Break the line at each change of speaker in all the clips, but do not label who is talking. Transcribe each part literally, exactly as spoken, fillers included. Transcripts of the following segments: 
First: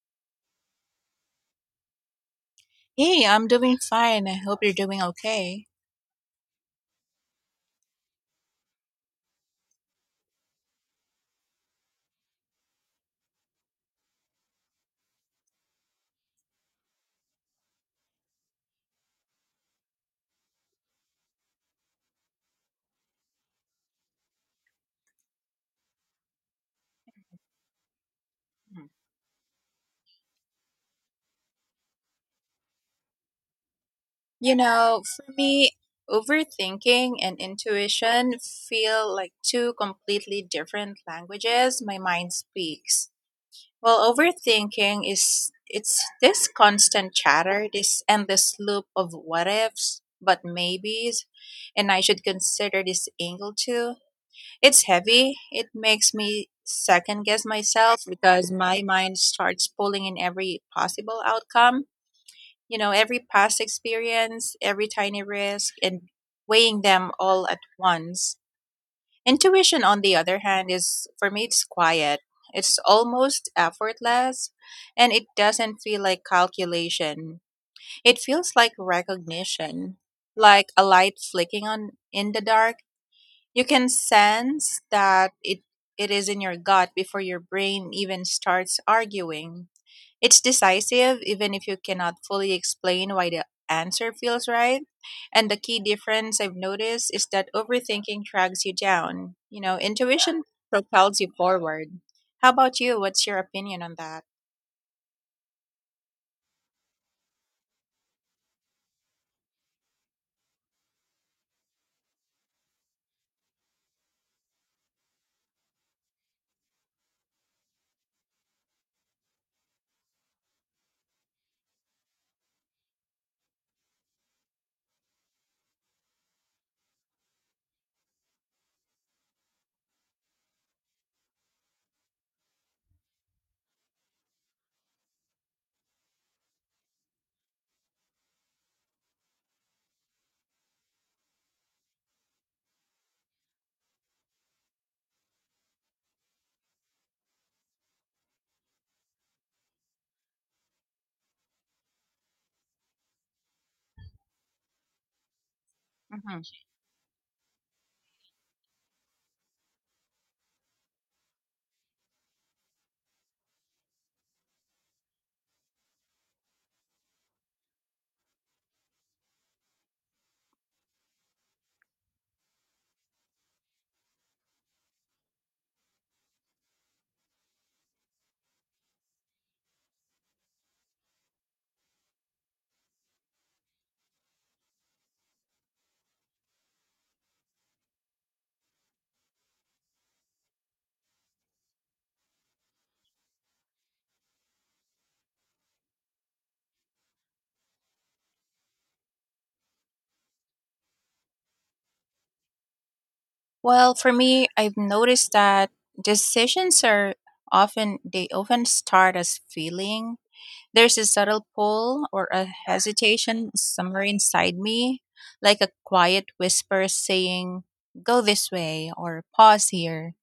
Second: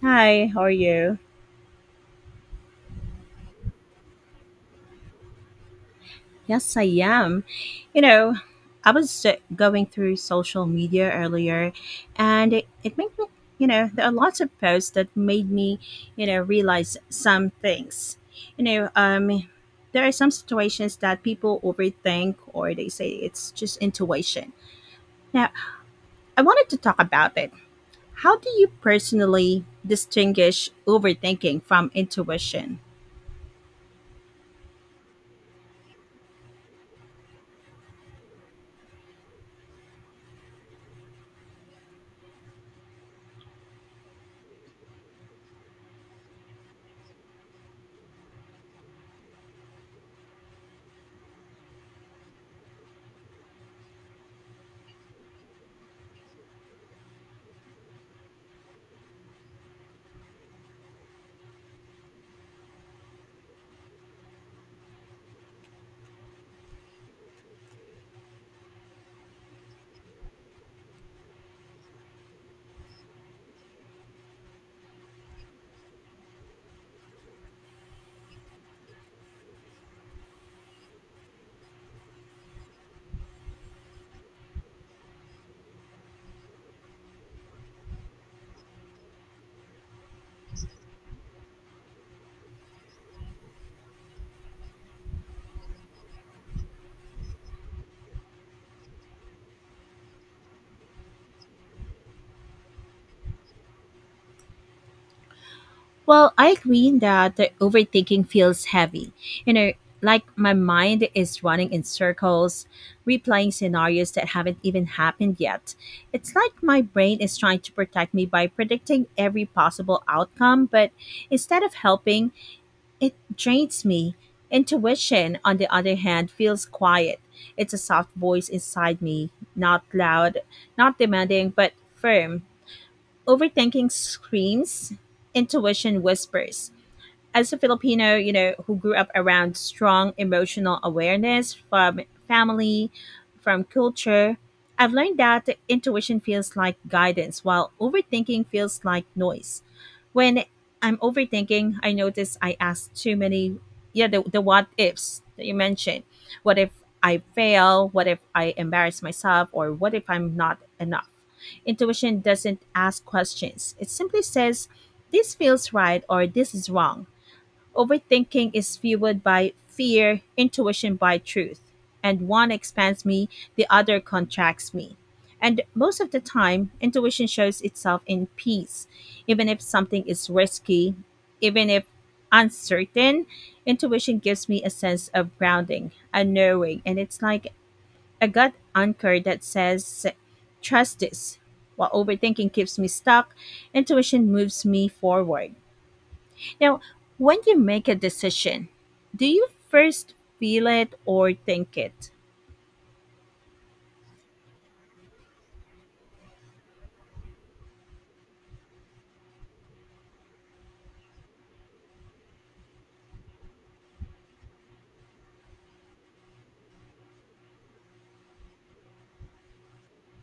Hi, how are you?
Hey, I'm doing fine. I hope you're doing okay.
Yes, I am. You know, I was uh, going through social media earlier and it, it made me, you know, there are lots of posts that made me, you know, realize some things. You know, um, there are some situations that people overthink or they say it's just intuition. Now, I wanted to talk about it. How do you
Mhm.
personally distinguish overthinking from intuition?
You know, for me, overthinking and intuition feel like two completely different languages my mind speaks. Well, overthinking is it's this constant chatter, this endless loop of what ifs, but maybes, and I should consider this angle too. It's heavy. It makes me second guess myself because my mind starts pulling in every possible outcome, you know, every past experience, every tiny risk, and weighing them all at once. Intuition, on the other hand, is for me, it's quiet. It's almost effortless and it doesn't feel like calculation. It feels like recognition, like a light flicking on in the dark. You can sense that it, it is in your gut before your brain even starts arguing. It's decisive even if you cannot fully explain why the answer feels right. And the key difference I've noticed is that overthinking drags you down. You know, intuition propels you forward. How about you? What's your opinion on that?
Well, I agree that the overthinking feels heavy. You know, like my mind is running in circles, replaying scenarios that haven't even happened yet. It's like my brain is trying to protect me by predicting every possible outcome, but instead of helping, it drains me. Intuition, on the other hand, feels quiet. It's a soft voice inside me, not loud, not demanding, but firm. Overthinking screams, intuition whispers as a Filipino, you know, who grew up around strong emotional awareness from family, from culture, I've learned that intuition feels like guidance while overthinking feels like noise. When I'm overthinking, I notice I ask too many, yeah, the, the what ifs that you mentioned.
Hmm.
What if I fail? What if I embarrass myself? Or what if I'm not enough? Intuition doesn't ask questions, it simply says, this feels right or this is wrong. Overthinking is fueled by fear, intuition by truth. And one expands me, the other contracts me. And most of the time, intuition shows itself in peace. Even if something is risky, even if uncertain, intuition gives me a sense of grounding, a knowing. And it's like a gut anchor that says, trust this. While overthinking keeps me stuck, intuition moves me forward. Now, when you make a decision, do you first feel it or think it?
Well, for me, I've noticed that decisions are often they often start as feeling. There's a subtle pull or a hesitation somewhere inside me, like a quiet whisper saying, go this way or pause here.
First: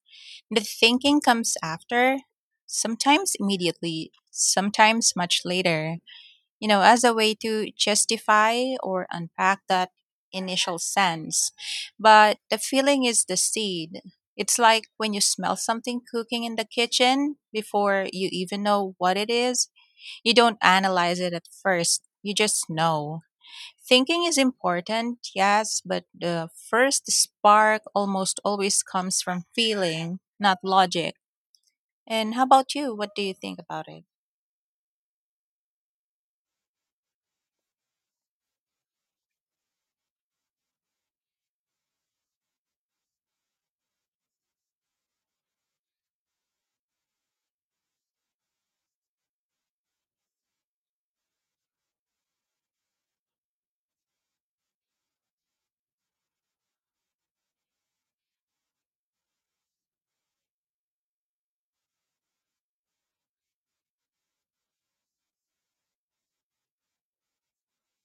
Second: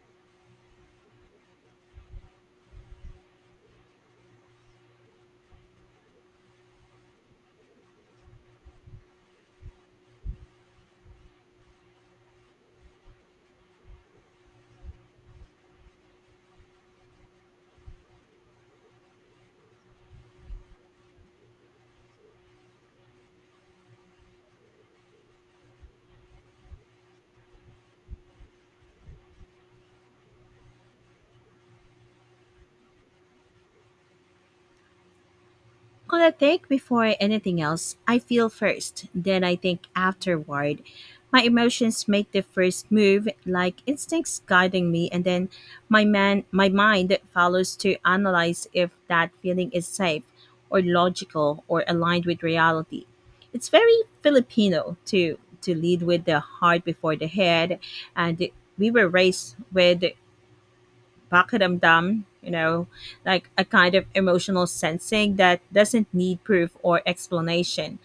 The thinking comes after, sometimes immediately, sometimes much later, you know, as a way to justify or unpack that initial sense. But the feeling is the seed. It's like when you smell something cooking in the kitchen before you even know what it is. You don't analyze it at first, you just know. Thinking is important, yes, but the first spark almost always comes from feeling, not logic. And how about you? What do you think about it?
Could I think before anything else? I feel first, then I think afterward. My emotions make the first move, like instincts guiding me, and then my man, my mind follows to analyze if that feeling is safe, or logical, or aligned with reality. It's very Filipino to to lead with the heart before the head, and we were raised with Bakit, you know, like a kind of emotional sensing that doesn't need proof or explanation.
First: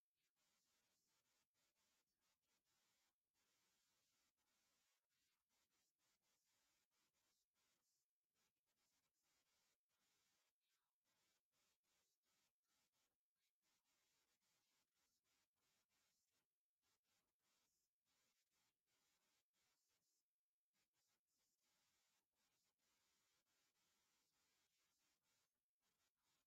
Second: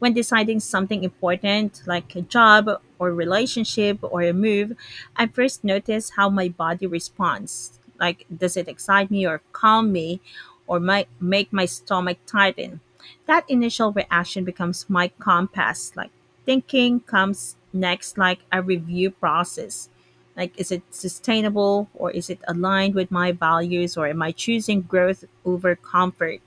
When deciding something important, like a job or relationship or a move, I first notice how my body responds. Like, does it excite me or calm me or might make my stomach tighten? That initial reaction becomes my compass. Like, thinking comes next, like a review process, like is it sustainable or is it aligned with my values or am I choosing growth over comfort.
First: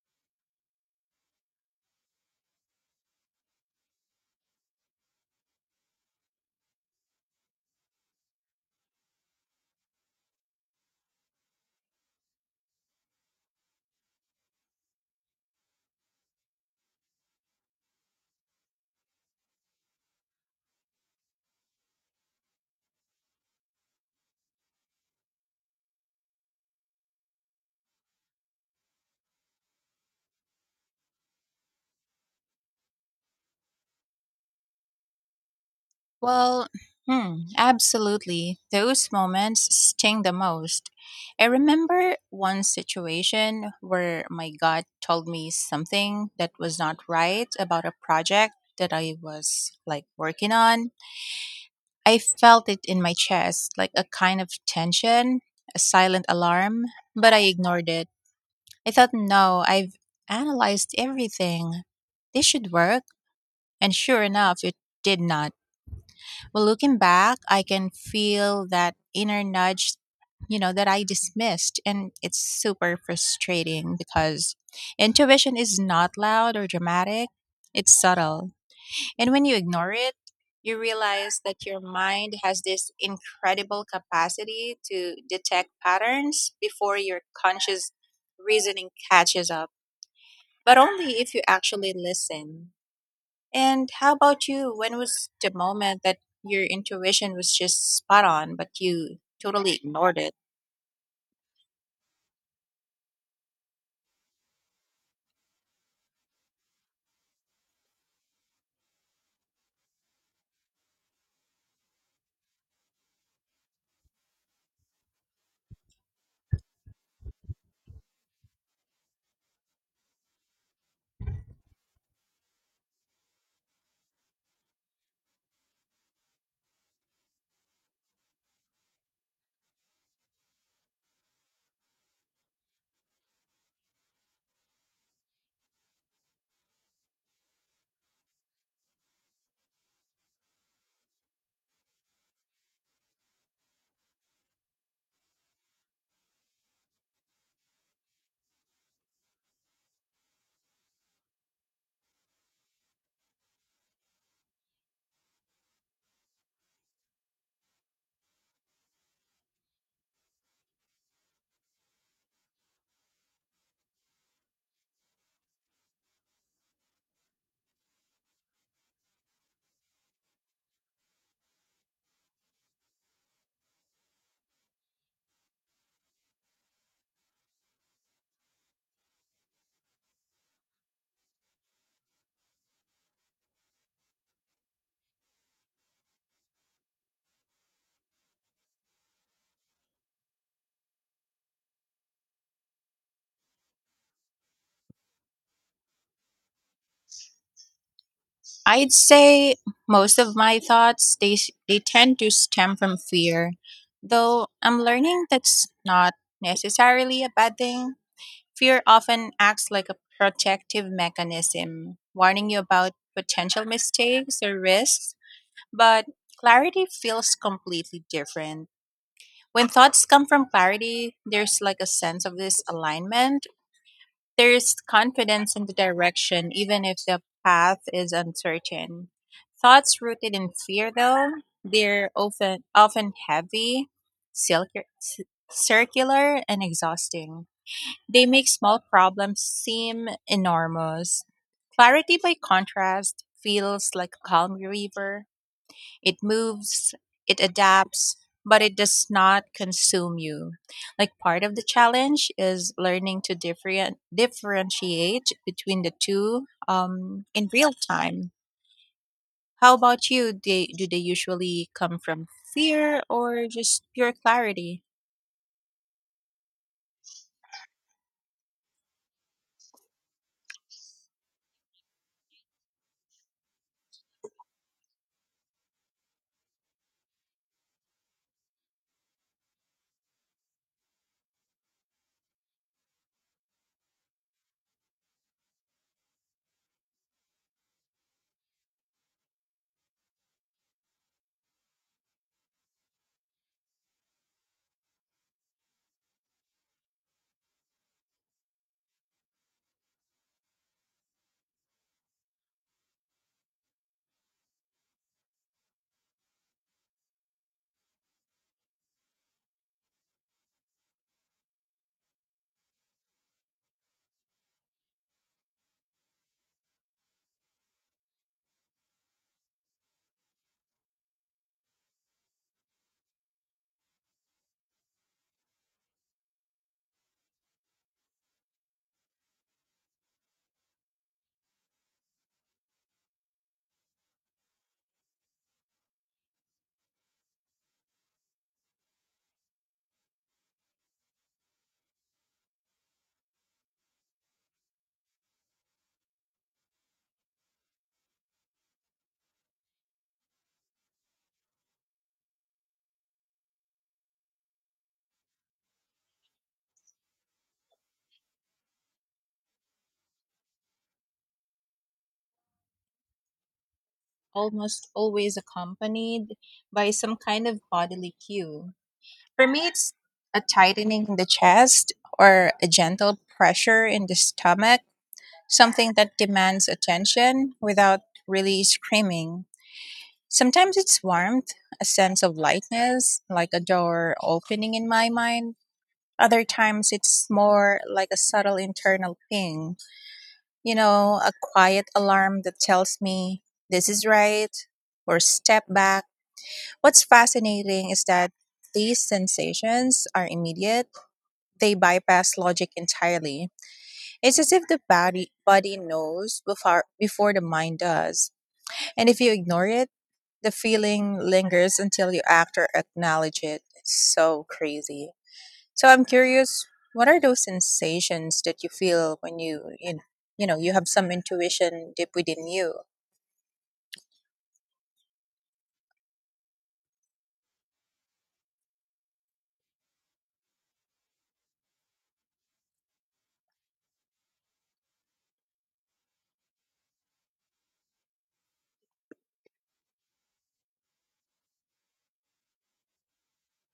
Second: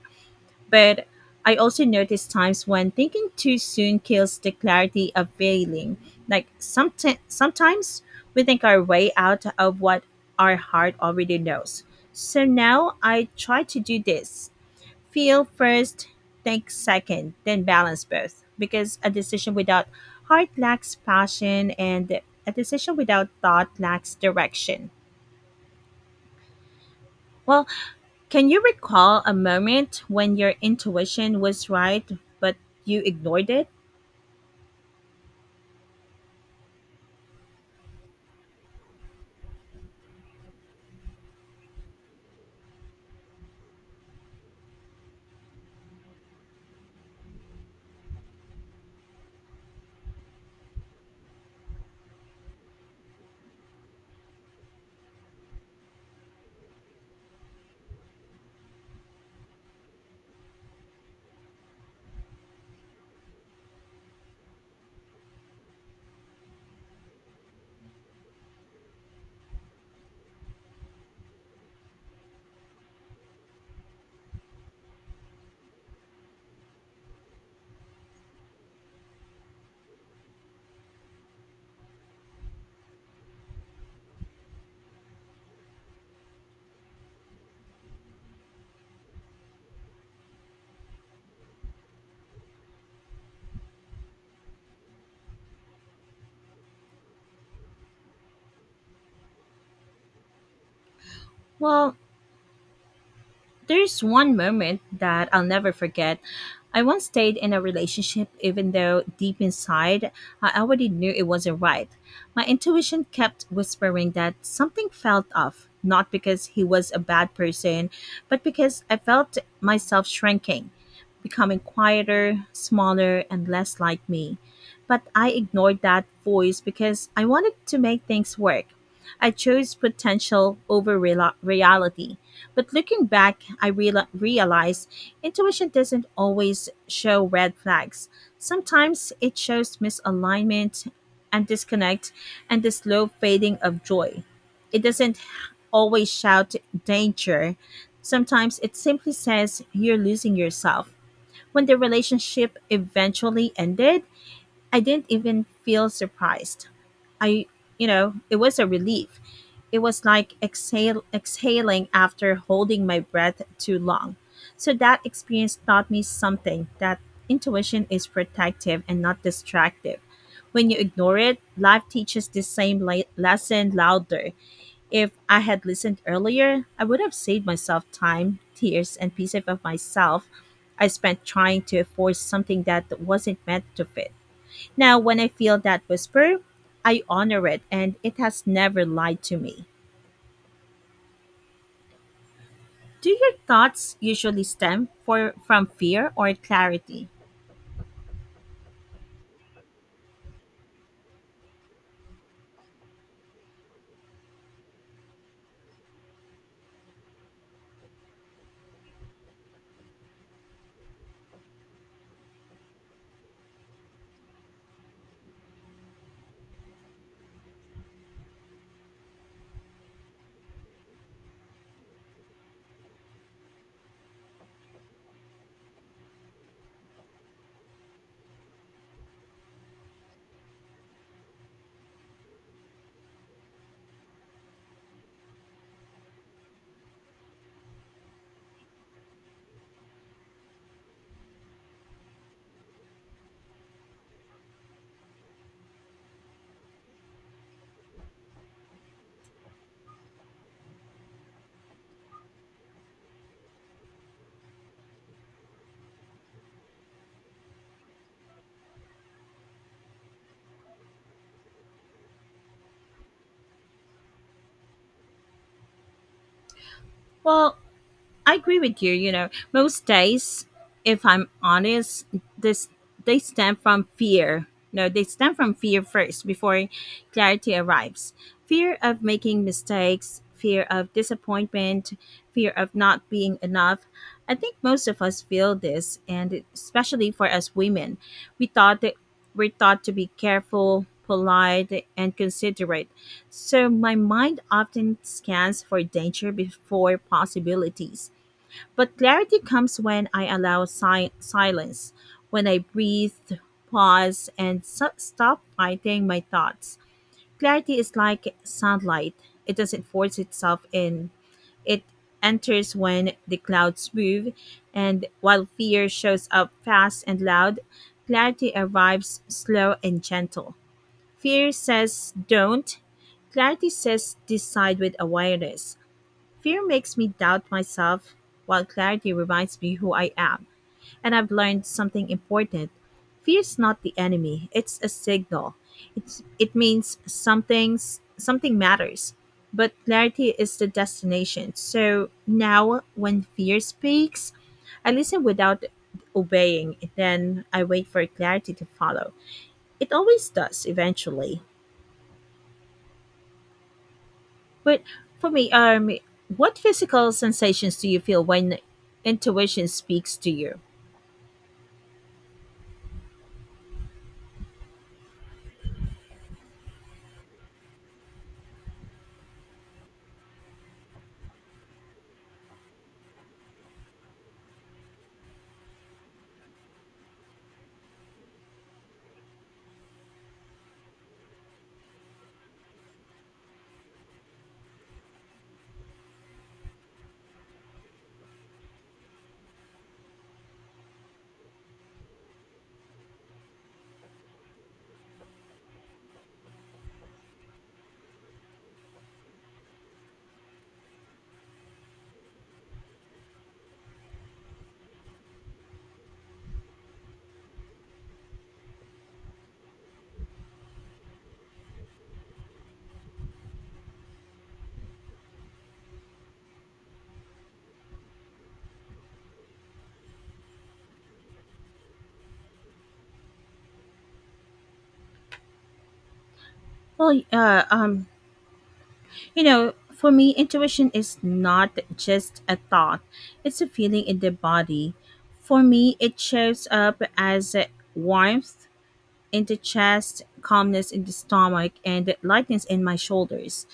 But I also notice times when thinking too soon kills the clarity of feeling. Like someti- sometimes we think our way out of what our heart already knows. So now I try to do this: feel first, think second, then balance both. Because a decision without heart lacks passion, and a decision without thought lacks direction. Well, can you recall a moment when your intuition was right but you ignored it?
Well, hmm, absolutely. Those moments sting the most. I remember one situation where my gut told me something that was not right about a project that I was like working on. I felt it in my chest, like a kind of tension, a silent alarm, but I ignored it. I thought, no, I've analyzed everything. This should work. And sure enough, it did not. Well, looking back, I can feel that inner nudge, you know, that I dismissed. And it's super frustrating because intuition is not loud or dramatic, it's subtle. And when you ignore it, you realize that your mind has this incredible capacity to detect patterns before your conscious reasoning catches up, but only if you actually listen. And how about you? When was the moment that your intuition was just spot on, but you totally ignored it?
Well, there's one moment that I'll never forget. I once stayed in a relationship even though deep inside I already knew it wasn't right. My intuition kept whispering that something felt off, not because he was a bad person, but because I felt myself shrinking, becoming quieter, smaller, and less like me. But I ignored that voice because I wanted to make things work. I chose potential over real- reality. But looking back, I real- realized intuition doesn't always show red flags. Sometimes it shows misalignment and disconnect and the slow fading of joy. It doesn't always shout danger. Sometimes it simply says you're losing yourself. When the relationship eventually ended, I didn't even feel surprised. I, you know, it was a relief. It was like exhale, exhaling after holding my breath too long. So that experience taught me something: that intuition is protective and not distractive. When you ignore it, life teaches the same le- lesson louder. If I had listened earlier, I would have saved myself time, tears, and pieces of myself I spent trying to force something that wasn't meant to fit. Now, when I feel that whisper, I honor it and it has never lied to me. Do your thoughts usually stem for, from fear or clarity?
I'd say most of my thoughts they s- they tend to stem from fear, though I'm learning that's not necessarily a bad thing. Fear often acts like a protective mechanism, warning you about potential mistakes or risks, but clarity feels completely different. When thoughts come from clarity, there's like a sense of this alignment. There's confidence in the direction, even if the path is uncertain. Thoughts rooted in fear, though, they're often often heavy, circu- circular, and exhausting. They make small problems seem enormous. Clarity, by contrast, feels like a calm river. It moves, it adapts, but it does not consume you. Like part of the challenge is learning to different, differentiate between the two um, in real time. How about you? They, do they usually come from fear or just pure clarity?
Well, I agree with you. You know, most days, if I'm honest, this they stem from fear. No, they stem from fear first before clarity arrives. Fear of making mistakes, fear of disappointment, fear of not being enough. I think most of us feel this, and especially for us women, we thought that we're taught to be careful, polite, and considerate. So my mind often scans for danger before possibilities. But clarity comes when I allow si- silence, when I breathe, pause, and so- stop fighting my thoughts. Clarity is like sunlight, it doesn't force itself in, it enters when the clouds move, and while fear shows up fast and loud, clarity arrives slow and gentle. Fear says don't, clarity says decide with awareness. Fear makes me doubt myself, while clarity reminds me who I am. And I've learned something important. Fear's not the enemy, it's a signal. It's, it means something's, something matters. But clarity is the destination. So now, when fear speaks, I listen without obeying. Then I wait for clarity to follow. It always does eventually. But for me, um, what physical sensations do you feel when intuition speaks to you?
Almost always accompanied by some kind of bodily cue. For me, it's a tightening in the chest or a gentle pressure in the stomach, something that demands attention without really screaming. Sometimes it's warmth, a sense of lightness, like a door opening in my mind. Other times it's more like a subtle internal ping, you know, a quiet alarm that tells me this is right or step back. What's fascinating is that these sensations are immediate. They bypass logic entirely. It's as if the body body knows before before the mind does. And if you ignore it, the feeling lingers until you act or acknowledge it. It's so crazy. So I'm curious, what are those sensations that you feel when you you, you know you have some intuition deep within you?
Well, uh, um, you know, for me, intuition is not just a thought; it's a feeling in the body. For me, it shows up as a warmth in the chest, calmness in the stomach, and lightness in my shoulders.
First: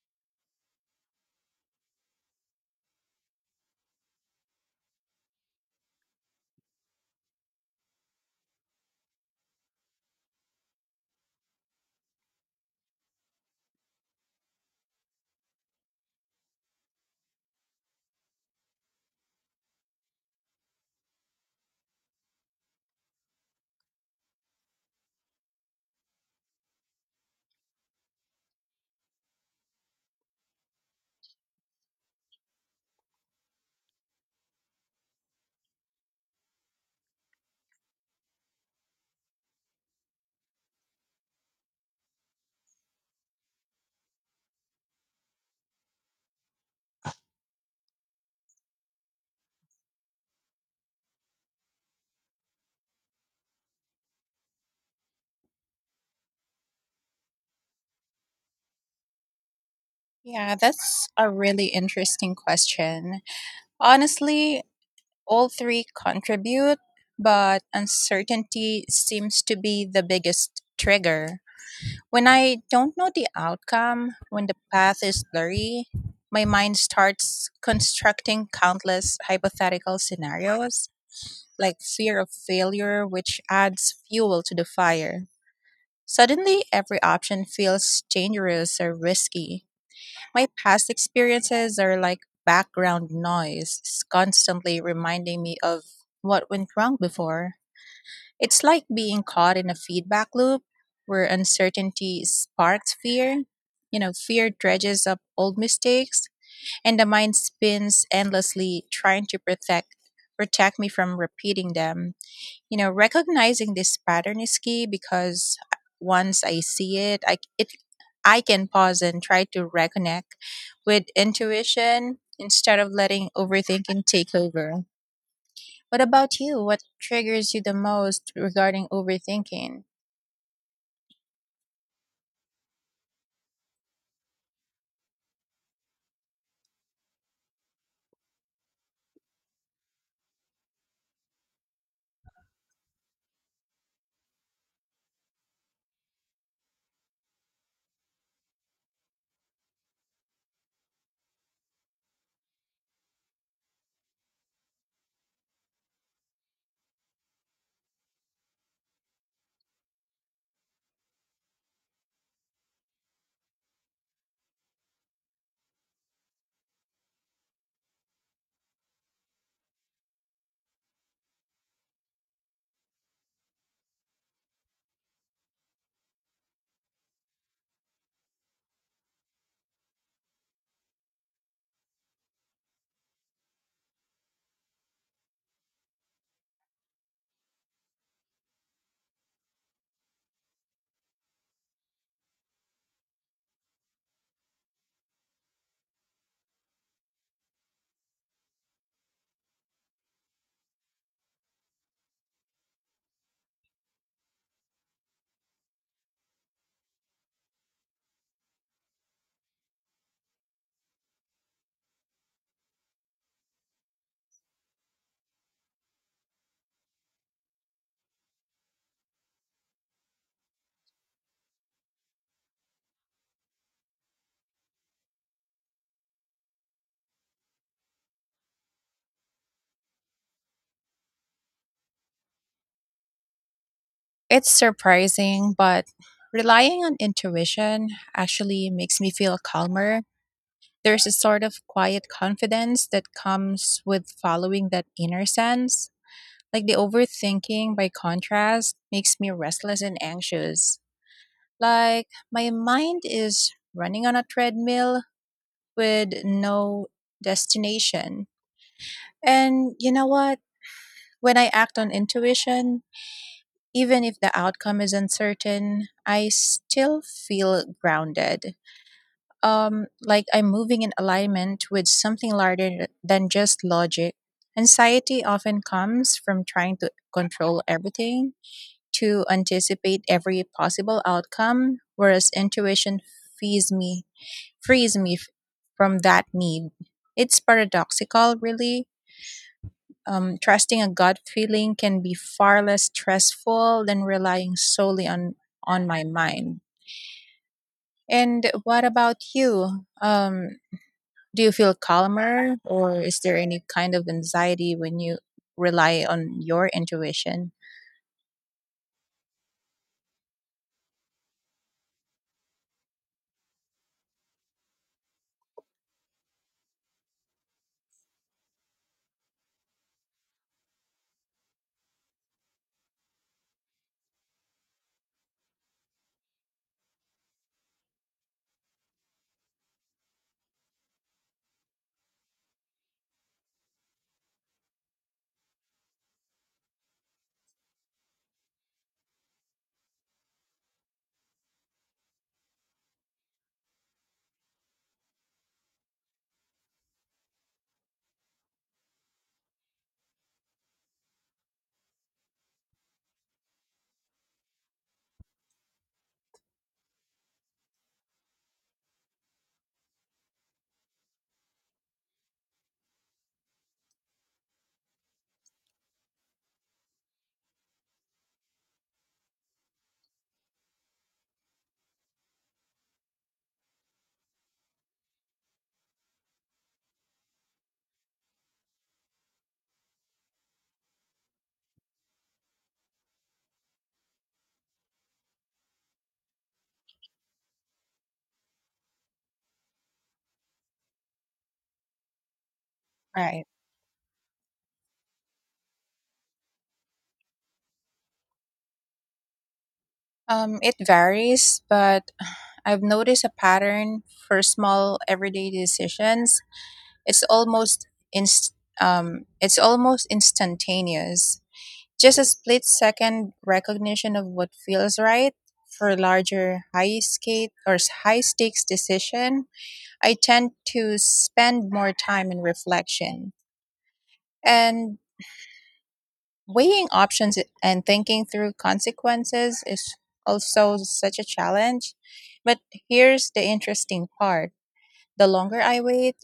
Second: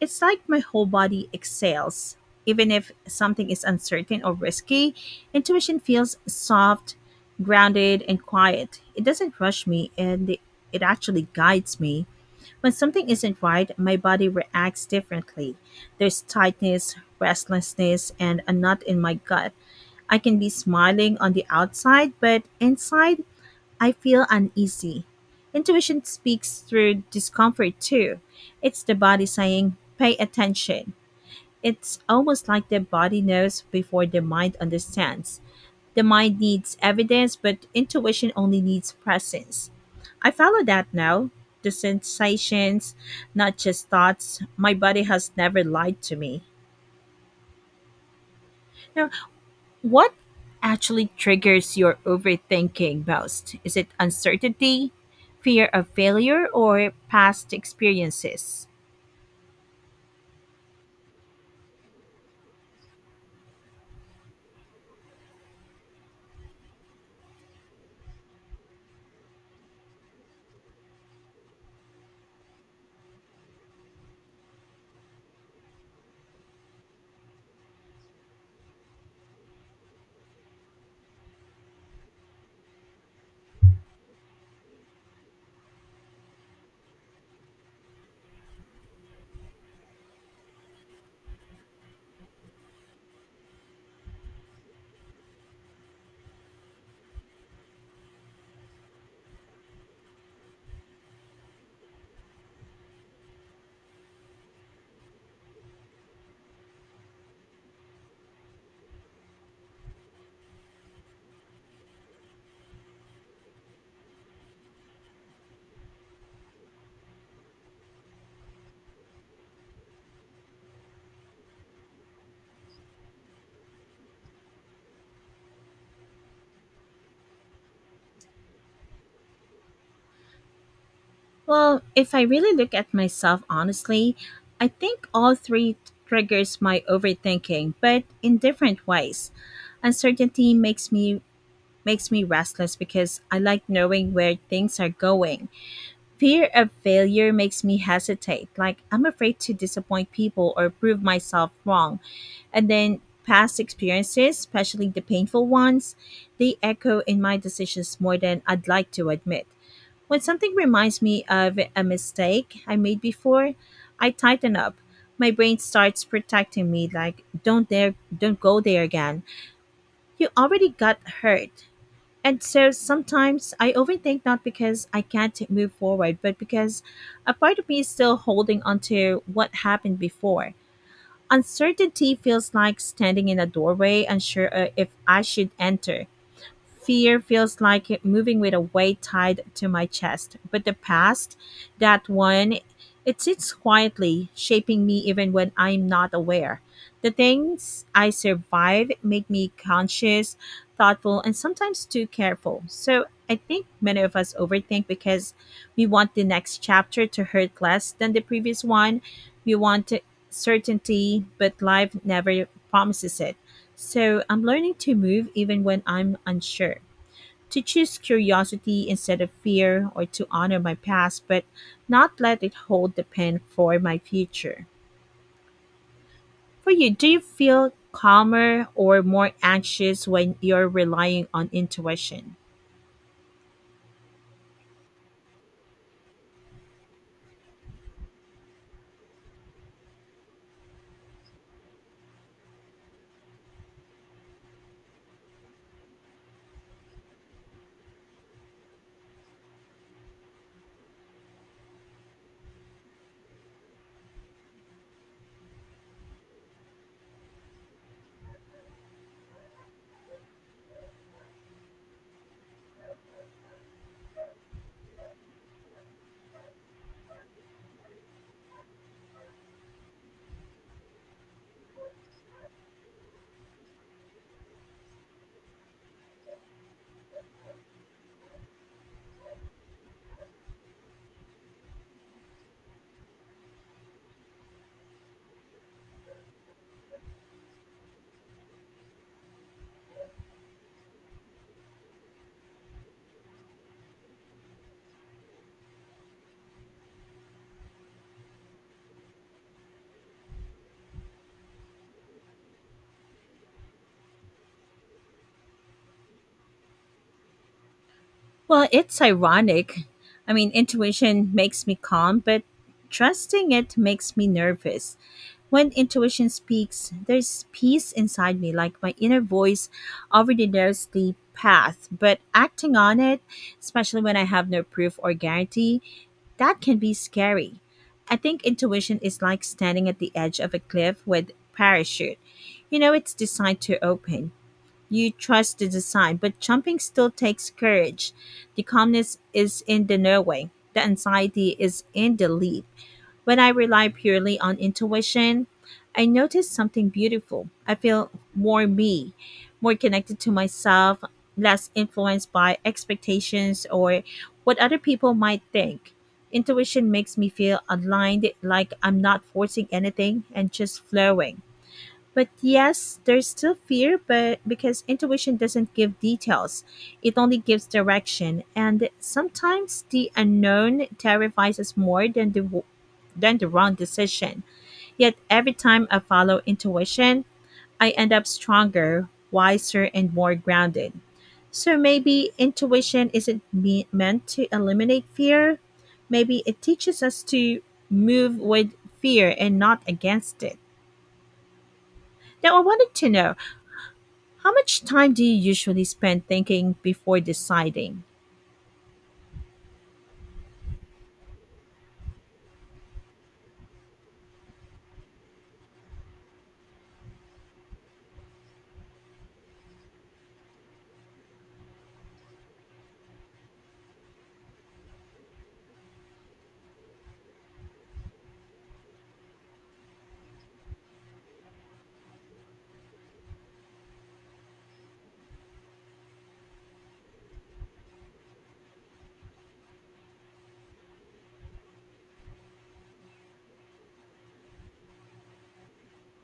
It's like my whole body exhales. Even if something is uncertain or risky, intuition feels soft, grounded, and quiet. It doesn't rush me and it it actually guides me. When something isn't right, my body reacts differently. There's tightness, restlessness, and a knot in my gut. I can be smiling on the outside, but inside, I feel uneasy. Intuition speaks through discomfort too. It's the body saying, pay attention. It's almost like the body knows before the mind understands. The mind needs evidence, but intuition only needs presence. I follow that now. The sensations, not just thoughts. My body has never lied to me. No, what actually triggers your overthinking most? Is it uncertainty, fear of failure, or past experiences?
Yeah, that's a really interesting question. Honestly, all three contribute, but uncertainty seems to be the biggest trigger. When I don't know the outcome, when the path is blurry, my mind starts constructing countless hypothetical scenarios, like fear of failure, which adds fuel to the fire. Suddenly, every option feels dangerous or risky. My past experiences are like background noise, s- constantly reminding me of what went wrong before. It's like being caught in a feedback loop where uncertainty sparks fear. You know, fear dredges up old mistakes, and the mind spins endlessly trying to protect protect me from repeating them. You know, recognizing this pattern is key because once I see it, I it I can pause and try to reconnect with intuition instead of letting overthinking take over. What about you? What triggers you the most regarding overthinking?
Well, if I really look at myself honestly, I think all three triggers my overthinking, but in different ways. Uncertainty makes me makes me restless because I like knowing where things are going. Fear of failure makes me hesitate. Like, I'm afraid to disappoint people or prove myself wrong. And then past experiences, especially the painful ones, they echo in my decisions more than I'd like to admit. When something reminds me of a mistake I made before, I tighten up. My brain starts protecting me, like don't dare don't go there again. You already got hurt. And so sometimes I overthink not because I can't move forward, but because a part of me is still holding on to what happened before. Uncertainty feels like standing in a doorway, unsure, uh, if I should enter. Fear feels like it moving with a weight tied to my chest. But the past, that one, it sits quietly, shaping me even when I'm not aware. The things I survive make me conscious, thoughtful, and sometimes too careful. So I think many of us overthink because we want the next chapter to hurt less than the previous one. We want certainty, but life never promises it. So I'm learning to move even when I'm unsure, to choose curiosity instead of fear or to honor my past but not let it hold the pen for my future. For you, do you feel calmer or more anxious when you're relying on intuition?
It's surprising, but relying on intuition actually makes me feel calmer. There's a sort of quiet confidence that comes with following that inner sense. Like the overthinking, by contrast, makes me restless and anxious. Like my mind is running on a treadmill with no destination. And you know what? When I act on intuition, even if the outcome is uncertain, I still feel grounded. Um, like I'm moving in alignment with something larger than just logic. Anxiety often comes from trying to control everything to anticipate every possible outcome, whereas intuition frees me frees me f- from that need. It's paradoxical, really. Um, trusting a gut feeling can be far less stressful than relying solely on on my mind. And what about you? Um, do you feel calmer, or is there any kind of anxiety when you rely on your intuition?
Well, it's ironic. I mean, intuition makes me calm, but trusting it makes me nervous. When intuition speaks, there's peace inside me, like my inner voice already knows the path. But acting on it, especially when I have no proof or guarantee, that can be scary. I think intuition is like standing at the edge of a cliff with parachute. You know, it's designed to open, you trust the design, but jumping still takes courage. The calmness is in the knowing, the anxiety is in the leap. When I rely purely on intuition, I notice something beautiful. I feel more me, more connected to myself, less influenced by expectations or what other people might think. Intuition makes me feel aligned, like I'm not forcing anything and just flowing. But yes, there's still fear, but because intuition doesn't give details, it only gives direction. And sometimes the unknown terrifies us more than the w- than the wrong decision. Yet every time I follow intuition, I end up stronger, wiser, and more grounded. So maybe intuition isn't me- meant to eliminate fear. Maybe it teaches us to move with fear and not against it. Now, I wanted to know.
Right.
How much time do you usually spend thinking before deciding?
Um, it varies, but I've noticed a pattern for small everyday decisions. It's almost inst- um, it's almost instantaneous. Just a split second recognition of what feels right for larger high skate or s- high stakes decision. I tend to spend more time in reflection and weighing options and thinking through consequences is also such a challenge. But here's the interesting part. The longer I wait,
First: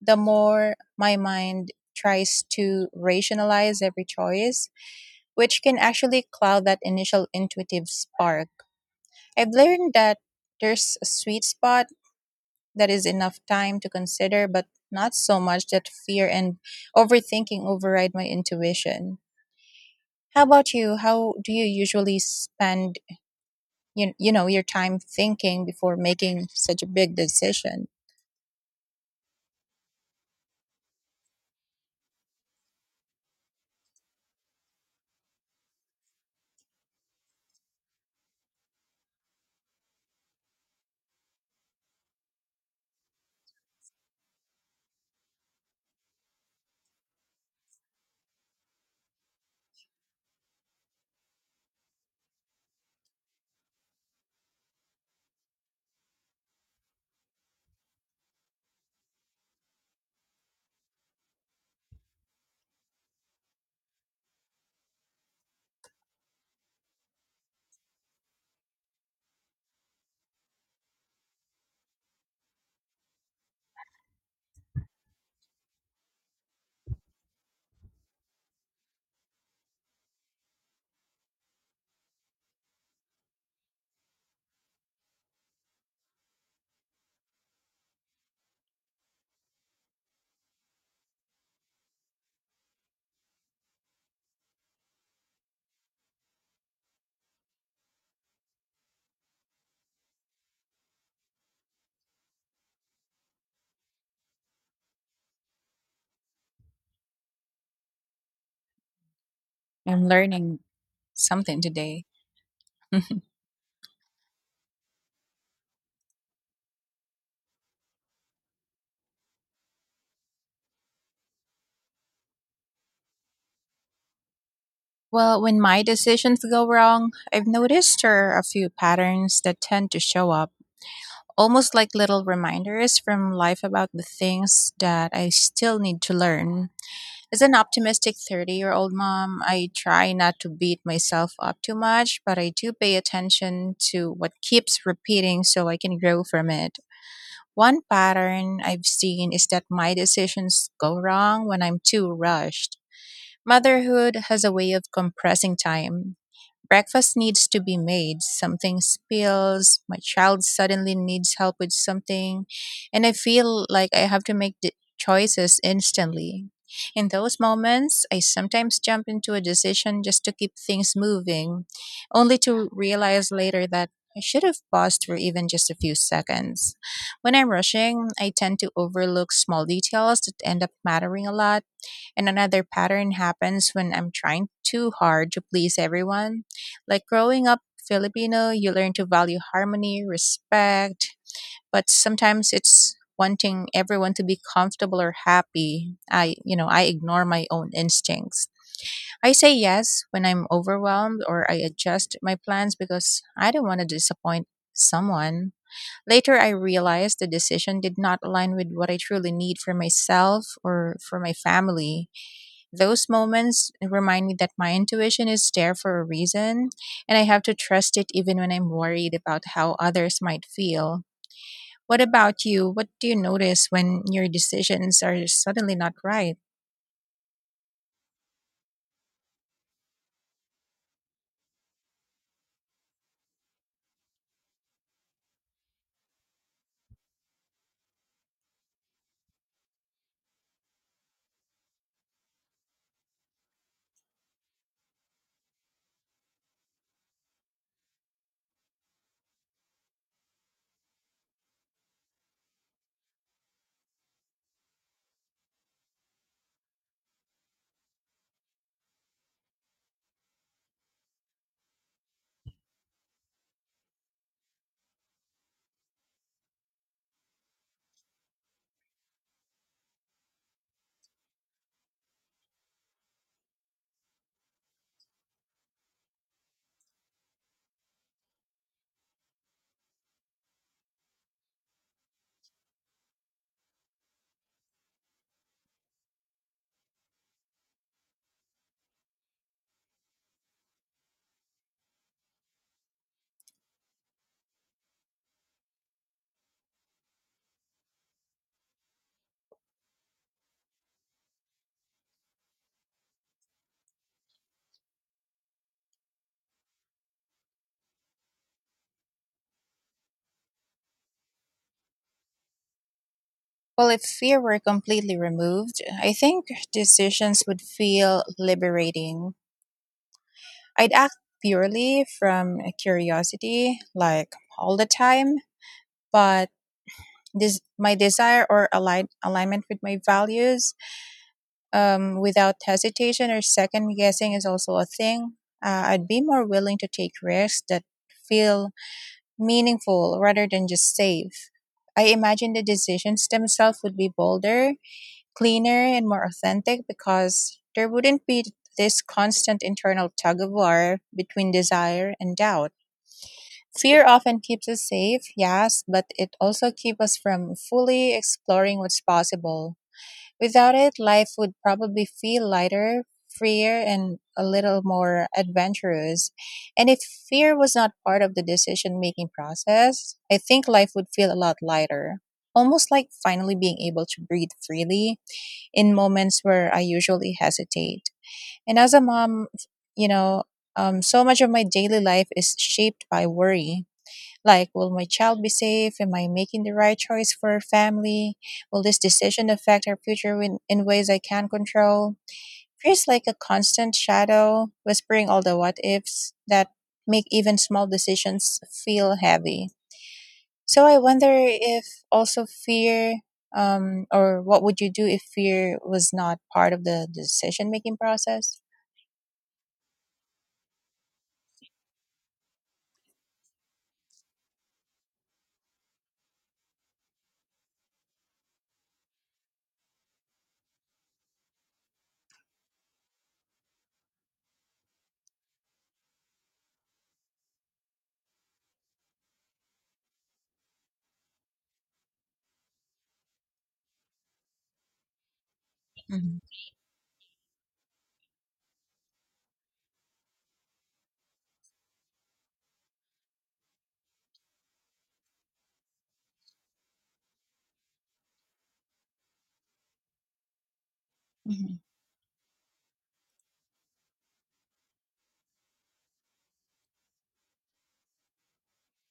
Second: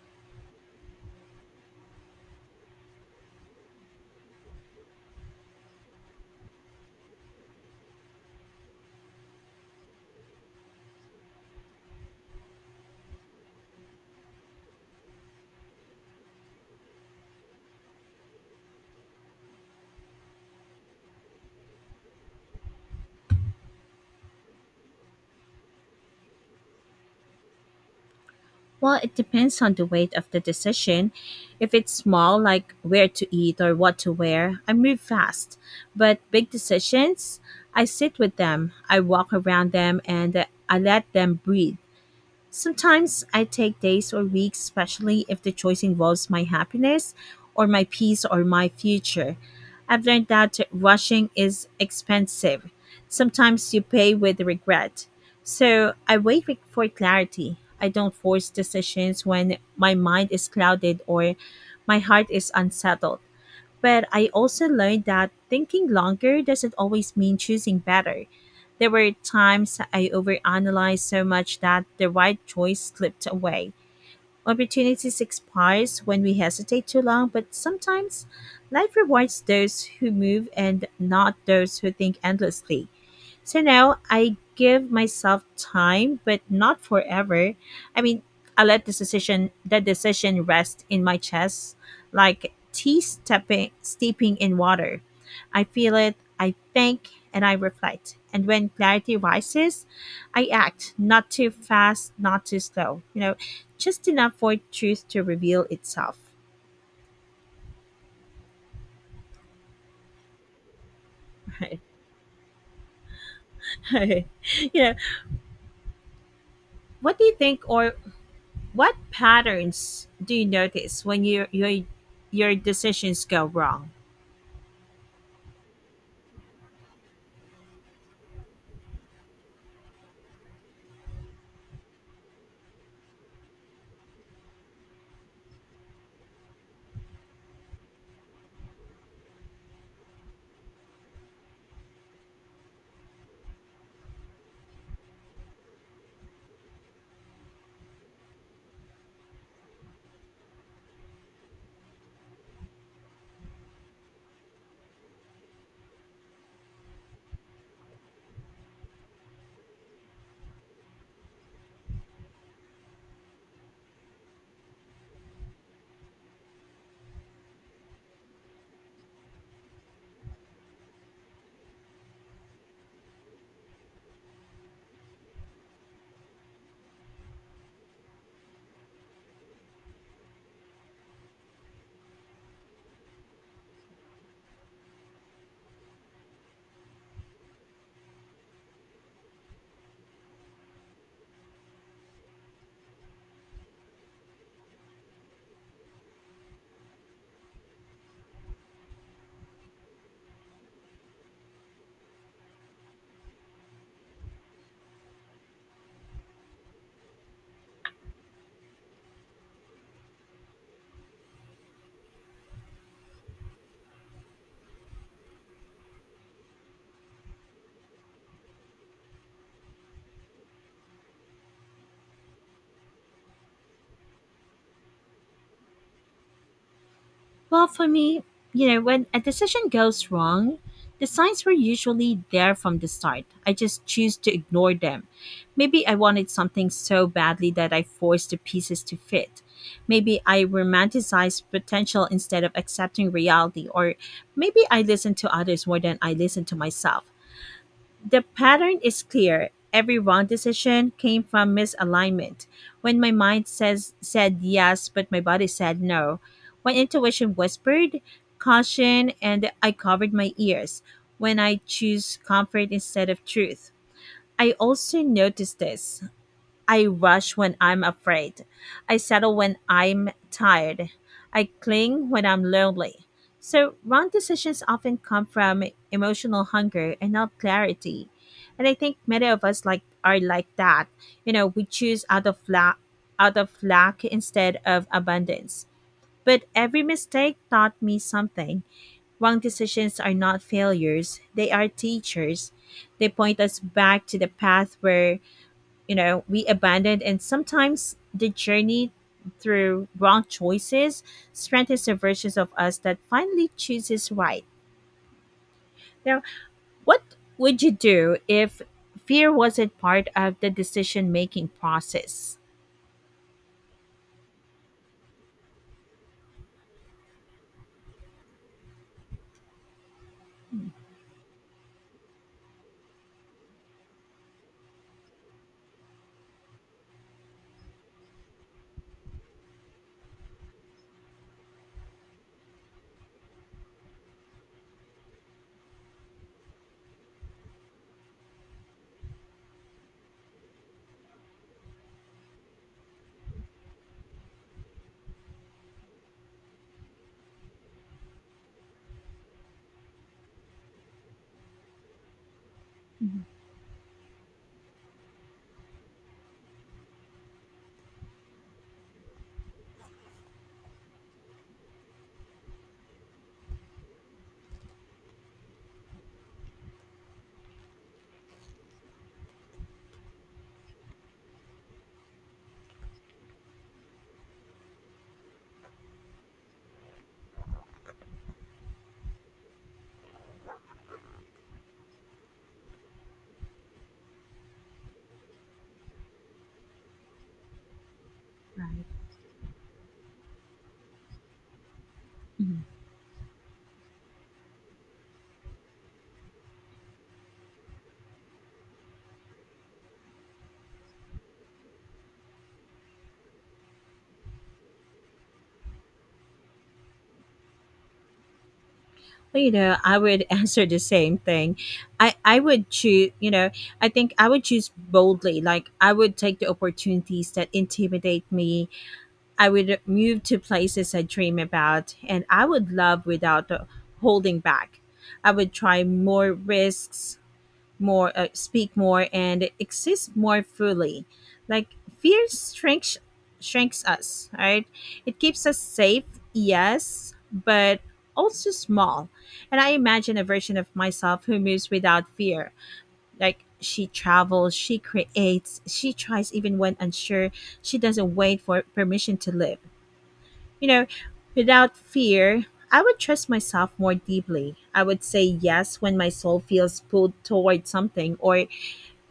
the more my mind tries to rationalize every choice, which can actually cloud that initial intuitive spark. I've learned that there's a sweet spot that is enough time to consider, but not so much that fear and overthinking override my intuition. How about you? How do you usually spend you, you know your time thinking before making such a big decision?
Well, it depends on the weight of the decision. If it's small, like where to eat or what to wear, I move fast. But big decisions, I sit with them, I walk around them, and I let them breathe. Sometimes I take days or weeks, especially if the choice involves my happiness or my peace or my future. I've learned that rushing is expensive. Sometimes you pay with regret. So I wait with- for clarity. I don't force decisions when my mind is clouded or my heart is unsettled. But I also learned that thinking longer doesn't always mean choosing better. There were times I overanalyzed so much that the right choice slipped away. Opportunities expire when we hesitate too long, but sometimes life rewards those who move and not those who think endlessly. So now I give myself time, but not forever. I mean, I let the decision the decision rest in my chest, like tea stepping steeping in water. I feel it, I think, and I reflect. And when clarity rises, I act, not too fast, not too slow. You know, just enough for truth to reveal itself.
I'm learning something today.
Right. You know, what do you think, or what patterns do you notice when your your your decisions go wrong?
Well, when my decisions go wrong, I've noticed there are a few patterns that tend to show up, almost like little reminders from life about the things that I still need to learn. As an optimistic thirty year old mom, I try not to beat myself up too much, but I do pay attention to what keeps repeating so I can grow from it. One pattern I've seen is that my decisions go wrong when I'm too rushed. Motherhood has a way of compressing time. Breakfast needs to be made. Something spills, my child suddenly needs help with something, and I feel like I have to make the choices instantly. In those moments, I sometimes jump into a decision just to keep things moving, only to realize later that I should have paused for even just a few seconds. When I'm rushing, I tend to overlook small details that end up mattering a lot. And another pattern happens when I'm trying too hard to please everyone. Like growing up Filipino, you learn to value harmony, respect, but sometimes it's wanting everyone to be comfortable or happy. I, you know, I ignore my own instincts. I say yes when I'm overwhelmed or I adjust my plans because I don't want to disappoint someone. Later, I realized the decision did not align with what I truly need for myself or for my family. Those moments remind me that my intuition is there for a reason, and I have to trust it even when I'm worried about how others might feel. What about you? What do you notice when your decisions are suddenly not right?
Well, for me, you know, when a decision goes wrong, the signs were usually there from the start. I just choose to ignore them. Maybe I wanted something so badly that I forced the pieces to fit. Maybe I romanticized potential instead of accepting reality, or maybe I listened to others more than I listened to myself. The pattern is clear. Every wrong decision came from misalignment. When my mind says said yes, but my body said no. When intuition whispered caution and I covered my ears. When I choose comfort instead of truth. I also noticed this. I rush when I'm afraid. I settle when I'm tired. I cling when I'm lonely. So, wrong decisions often come from emotional hunger and not clarity. And I think many of us like are like that. You know, we choose out of lack, out of lack instead of abundance. But every mistake taught me something. Wrong decisions are not failures; they are teachers. They point us back to the path where, you know, we abandoned, and sometimes the journey through wrong choices strengthens the versions of us that finally chooses right. Now, what would you do if fear wasn't part of the decision making process?
Well, if fear were completely removed, I think decisions would feel liberating. I'd act purely from curiosity, like all the time, but this my desire or align alignment with my values um, without hesitation or second guessing is also a thing. Uh, I'd be more willing to take risks that feel meaningful rather than just safe. I imagine the decisions themselves would be bolder, cleaner, and more authentic because there wouldn't be this constant internal tug of war between desire and doubt.
Mhm.
Fear often keeps us safe, yes, but it also keeps us from fully exploring what's possible. Without it, life would probably feel lighter, freer, and a little more adventurous. And if fear was not part of the decision making process, I think life would feel a lot lighter. Almost like finally being able to breathe freely in moments where I usually hesitate. And as a mom, you know, um, so much of my daily life is shaped by worry. Like, will my child be safe? Am I making the right choice for our family? Will
Right.
this decision affect our future in, in ways I can't control?
Mhm.
Feels like a constant shadow, whispering all the what ifs that make even small decisions feel heavy. So I wonder if also fear, um, or what would you do if fear was not part of the decision making process?
Well, you know, I would answer the same thing. I i would choose, you know, I think I would choose boldly. Like, I would take the opportunities that intimidate me. I would move to places I dream about, and I would love without uh, holding back. I would try more risks, more uh, speak more and exist more fully. Like, fear shrinks shrinks us, right? It keeps us safe,
Mhm.
yes, but also small. And I imagine a version of myself who moves without fear. Like, she travels, she creates, she tries even when unsure. She doesn't wait for permission to live, you know, without
Mhm.
fear. I would trust myself more deeply. I would say yes when my soul feels pulled toward something, or,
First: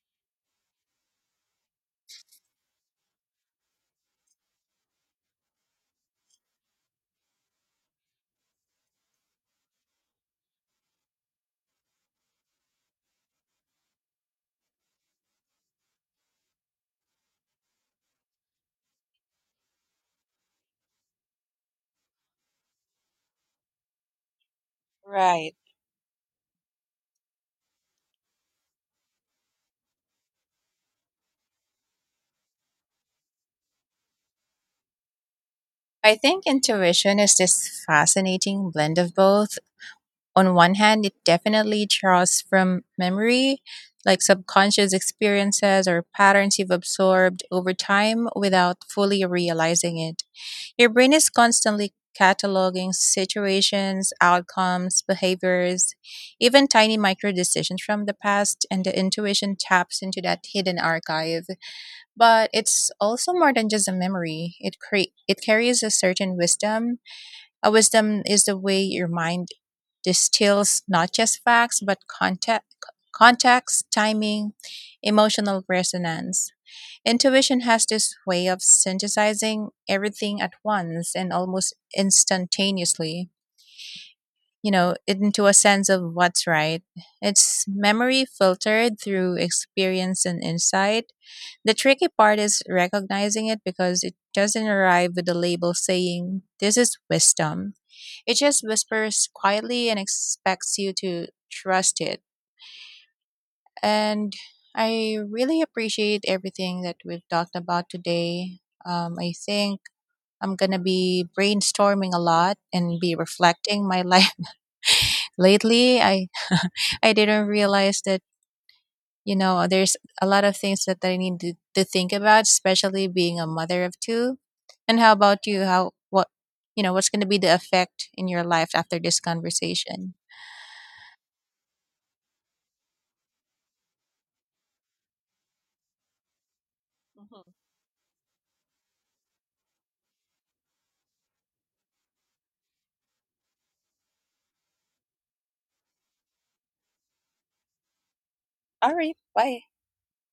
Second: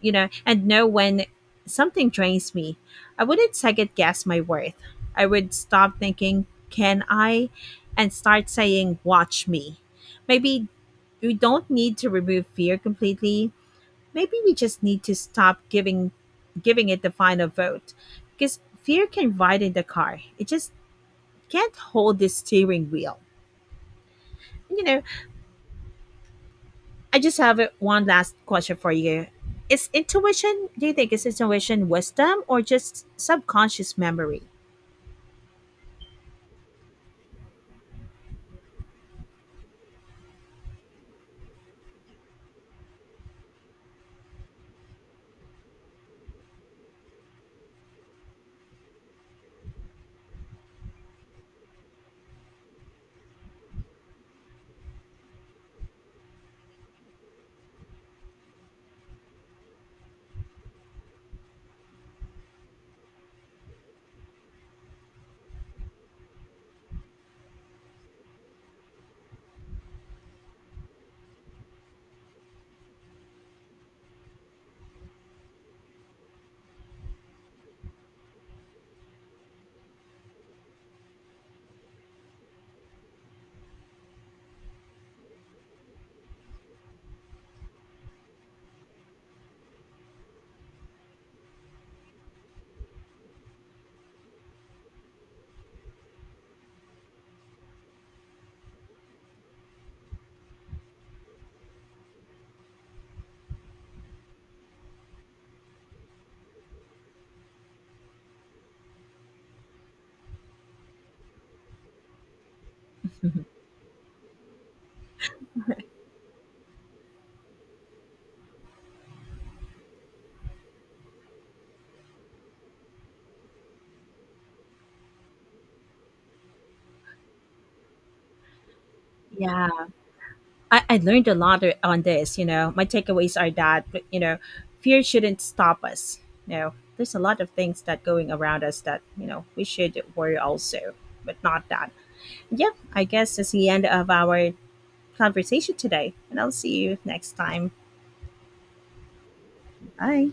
you know, and no when something drains me. I wouldn't second guess my worth. I would stop thinking, can I? And start saying, watch me. Maybe we don't need to remove fear completely. Maybe we just need to stop giving giving it the final vote, because fear can ride in the car. It just can't hold the steering wheel. You know,
Right.
I just have uh, one last question for you. Is intuition, do you think, is intuition wisdom or just subconscious memory?
I think intuition is this fascinating blend of both. On one hand, it definitely draws from memory, like subconscious experiences or patterns you've absorbed over time without fully realizing it. Your brain is constantly cataloging situations, outcomes, behaviors, even tiny micro decisions from the past, and the intuition taps into that hidden archive. But it's also more than just a memory. It cre- it carries a certain wisdom. A wisdom is the way your mind distills not just facts, but context, context, timing, emotional resonance. Intuition has this way of synthesizing everything at once and almost instantaneously, you know, into a sense of what's right. It's memory filtered through experience and insight. The tricky part is recognizing it because it doesn't arrive with a label saying, this is wisdom. It just whispers quietly and expects you to trust it. And I really appreciate everything that we've talked about today. Um, I think I'm going to be brainstorming a lot and be reflecting my life lately. I I didn't realize that, you know, there's a lot of things that I need to, to think about, especially being a mother of two. And how about you? How what you know, what's going to be the effect in your life after this
Yeah,
conversation?
I, I learned a lot o- on this. You know, my takeaways are that, you know, fear shouldn't stop us. You know, there's a lot of things that going around us that, you know, we should worry also, but not that. Yeah, I guess that's the end of our conversation today, and I'll see you next time.
All right. Bye.
Bye.